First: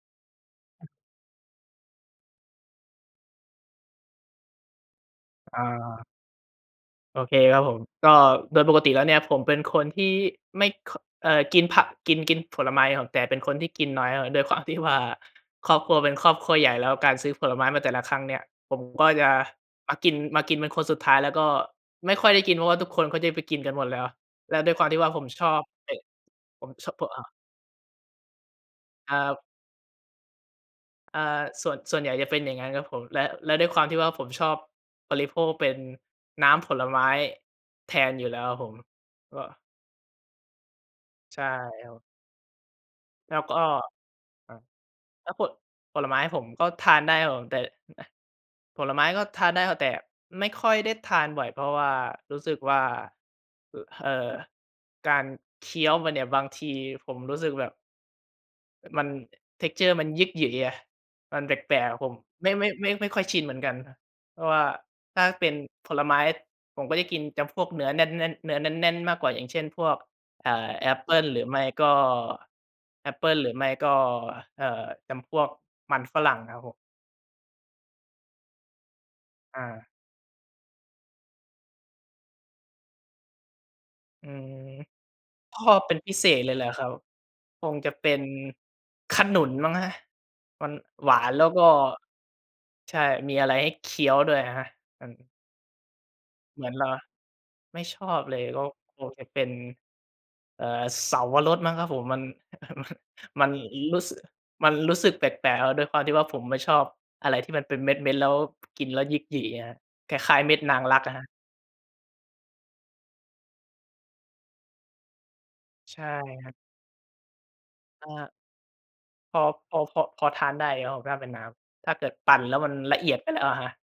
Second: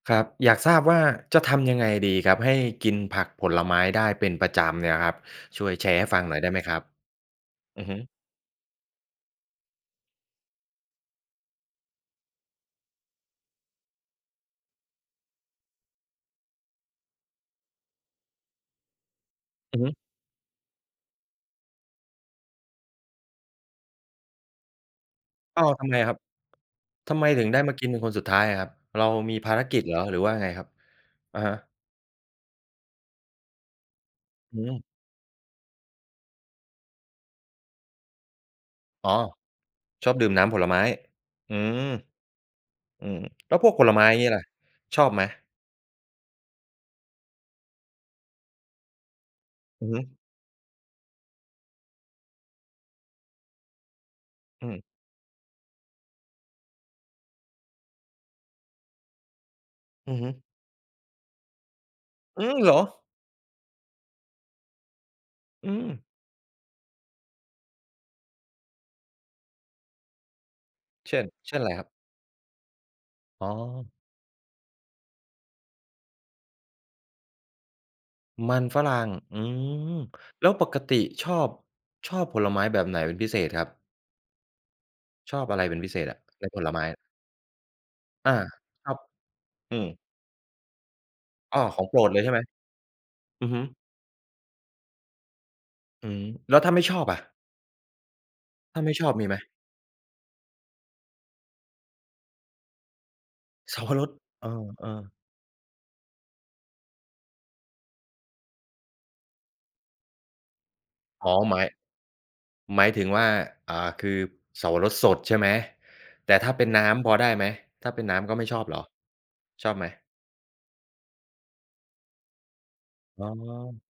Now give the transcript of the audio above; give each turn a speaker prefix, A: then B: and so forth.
A: ครับ อยากทราบว่าจะทำยังไงดีครับให้กินผักผลไม้ได้เป็นประจำเนี่ยครับ ช่วยแชร์ใ
B: อา
A: ห้ฟังหน่อยได้ไหมครับ?
B: โอเคครับผม
A: อือฮึ
B: ก็โดยปกติแล้วเนี่ย ผมเป็นคนที่ไม่ ค เอ่อ กินผัก กิน กินผลไม้ครับ แต่เป็นคนที่กินน้อยอะ ด้วยความที่ว่า ครอบครัวเป็นครอบครัวใหญ่ แล้วการซื้อผลไม้มาแต่ละครั้งเนี่ย ผมก็จะ
A: อือฮ
B: ม
A: ึ
B: ากิน มากินเป็นคนสุดท้าย แล้วก็ไม่ค่อยได้กิน เพราะว่าทุกคนก็จะไปกินกันหมดแล้ว แล้วด้วยความที่ว่าผมชอ
A: อ้
B: บ
A: าว ท
B: ไ
A: ำ
B: อ้
A: ไมครับ
B: ผม ช ผ
A: ท
B: อ
A: ำไม
B: า
A: ถึงได้มากินเป็นคนสุดท้ายอะครับ เรา
B: คร
A: ม
B: ั
A: ี
B: บ
A: ภารกิจเหรอ หรือว่ายังไงครับ?
B: อา
A: อะฮะ
B: ส่วน ส่วนใหญ่จะเป็นอย่างงั้นครับผม และ และด้วยความที่ว่าผมชอ
A: อ
B: บ
A: ืม
B: บริโภคเป็นน้ำผลไม้แทนอยู่แล้วครับผม
A: อ๋อ
B: ก็
A: ชอบดื่มน้ำผลไม้
B: ใช่
A: อืม
B: ครับผม
A: อือ
B: แล้ว
A: แล
B: ก
A: ้
B: ็
A: วพวกผลไม้อย่างงี้ล่ะ
B: อา
A: ชอบไหม?
B: แล้วโผะ ผลไม้ผมก็ทานได้ครับผม แต่ อ อา ผลไม้ก็ทานได้
A: อ
B: แ
A: ื
B: ต
A: อ
B: ่
A: ฮึ
B: ไม่ค่อยได้ทานบ่อย เพราะว่ารู้สึกว่า อ เอ่อ
A: อืม
B: การเคี้ยวมันเนี่ย บางทีผมรู้สึกแบบ มัน texture มัน
A: อือ
B: หย
A: ฮ
B: ิ
A: ึ
B: กยึ๋ยไง มันแปลก ๆ ผม
A: อื
B: ไม่
A: อ
B: ไม
A: เ
B: ่
A: หรอ?
B: ไม่ ไม่ค่อยชินเหมือนกันครับ เพราะว่าถ้าเป็น
A: อื
B: ผล
A: ม
B: ไม้ผมก็จะกินจำพวกเนื้อแน่น ๆ เนื้อแน่น ๆ มากกว่า อย่างเช่น พวก อ่า แอปเป
A: เช
B: ิ
A: ่
B: ้ล
A: น
B: หรือ
A: เช
B: ไ
A: ่
B: ม
A: น
B: ่
A: ไรคร
B: ก
A: ับ?
B: ็ แอปเปิ้ล
A: อ๋
B: หรือไม่ก
A: อ
B: ็ เอ่อ จำพวกมันฝรั่งครับผม
A: มันฝรั่ง อื
B: อา
A: ม แล้วปกติชอบ ชอบผลไม้แบบไหนเป็นพิเศษครับ?
B: อืม
A: ชอบอ
B: ช
A: ะไร
B: อ
A: เป็
B: บ
A: นพ
B: เ
A: ิ
B: ป็
A: เ
B: น
A: ศษ
B: พิ
A: อะ
B: เศษ
A: ใน
B: เลย
A: ผ
B: เหรอ
A: ลไ
B: ค
A: ม
B: ร
A: ้?
B: ับ คงจะเป็น
A: อา ครับ
B: ขนุนมั้ง
A: อื
B: ครับ
A: ม
B: มันหวาน แล้ว
A: อ้
B: ก
A: อ
B: ็
A: ของโปรดเลยใช่ไหม?
B: ใช่ มี
A: อ
B: อ
A: ื
B: ะ
A: อ
B: ไร
A: ฮึ
B: ให้เคี้ยวด้วย อะฮะ อัน
A: อืม แล้
B: เ
A: ว
B: หมื
A: ถ้
B: อ
A: า
B: น
A: ไ
B: เ
A: ม
B: ห
A: ่
B: รอ
A: ชอบอะ?
B: ไม่ชอบเลย ก็
A: ถ้าไม่
B: ค
A: ชอ
B: ง
A: บ
B: จ
A: ม
B: ะ
A: ีไห
B: เ
A: ม?
B: ป็น เอ่อ เสาวรสมั้งครับผม มัน มัน มัน
A: เสาว
B: รู
A: ร
B: ้
A: ส
B: สึก
A: เออ
B: มัน
A: เอ
B: รู
A: อ
B: ้สึกแปลก ๆ อะ ด้วยความที่ว่าผมไม่ชอบอะไรที่มันเป็นเม็ด ๆ แล้ว กินแล้วหยิกยึ๋ยอะครับ คล้าย ๆ เม็ดนางรัก อะฮ
A: อ๋
B: ะ
A: อหมาย หมายถึงว่า อ่า คือเสาวรสสดใช่ไหม
B: ใช่
A: แต่
B: ค
A: ถ
B: ร
A: ้
B: ั
A: า
B: บ
A: เป็นน้ำพอได้ไหม ถ้าเป็น
B: อ
A: น้ำ
B: า
A: ก็ไม่ชอบเหรอ?
B: พอ
A: ช
B: พ
A: อบ
B: อ
A: ไหม?
B: พอ พอทานได้อยู่ครับผมถ้าเป็นน้ำ ถ้าเกิดปั่นแล้วมันละเอียด
A: อ๋
B: ไปแล้วอะครับ
A: อ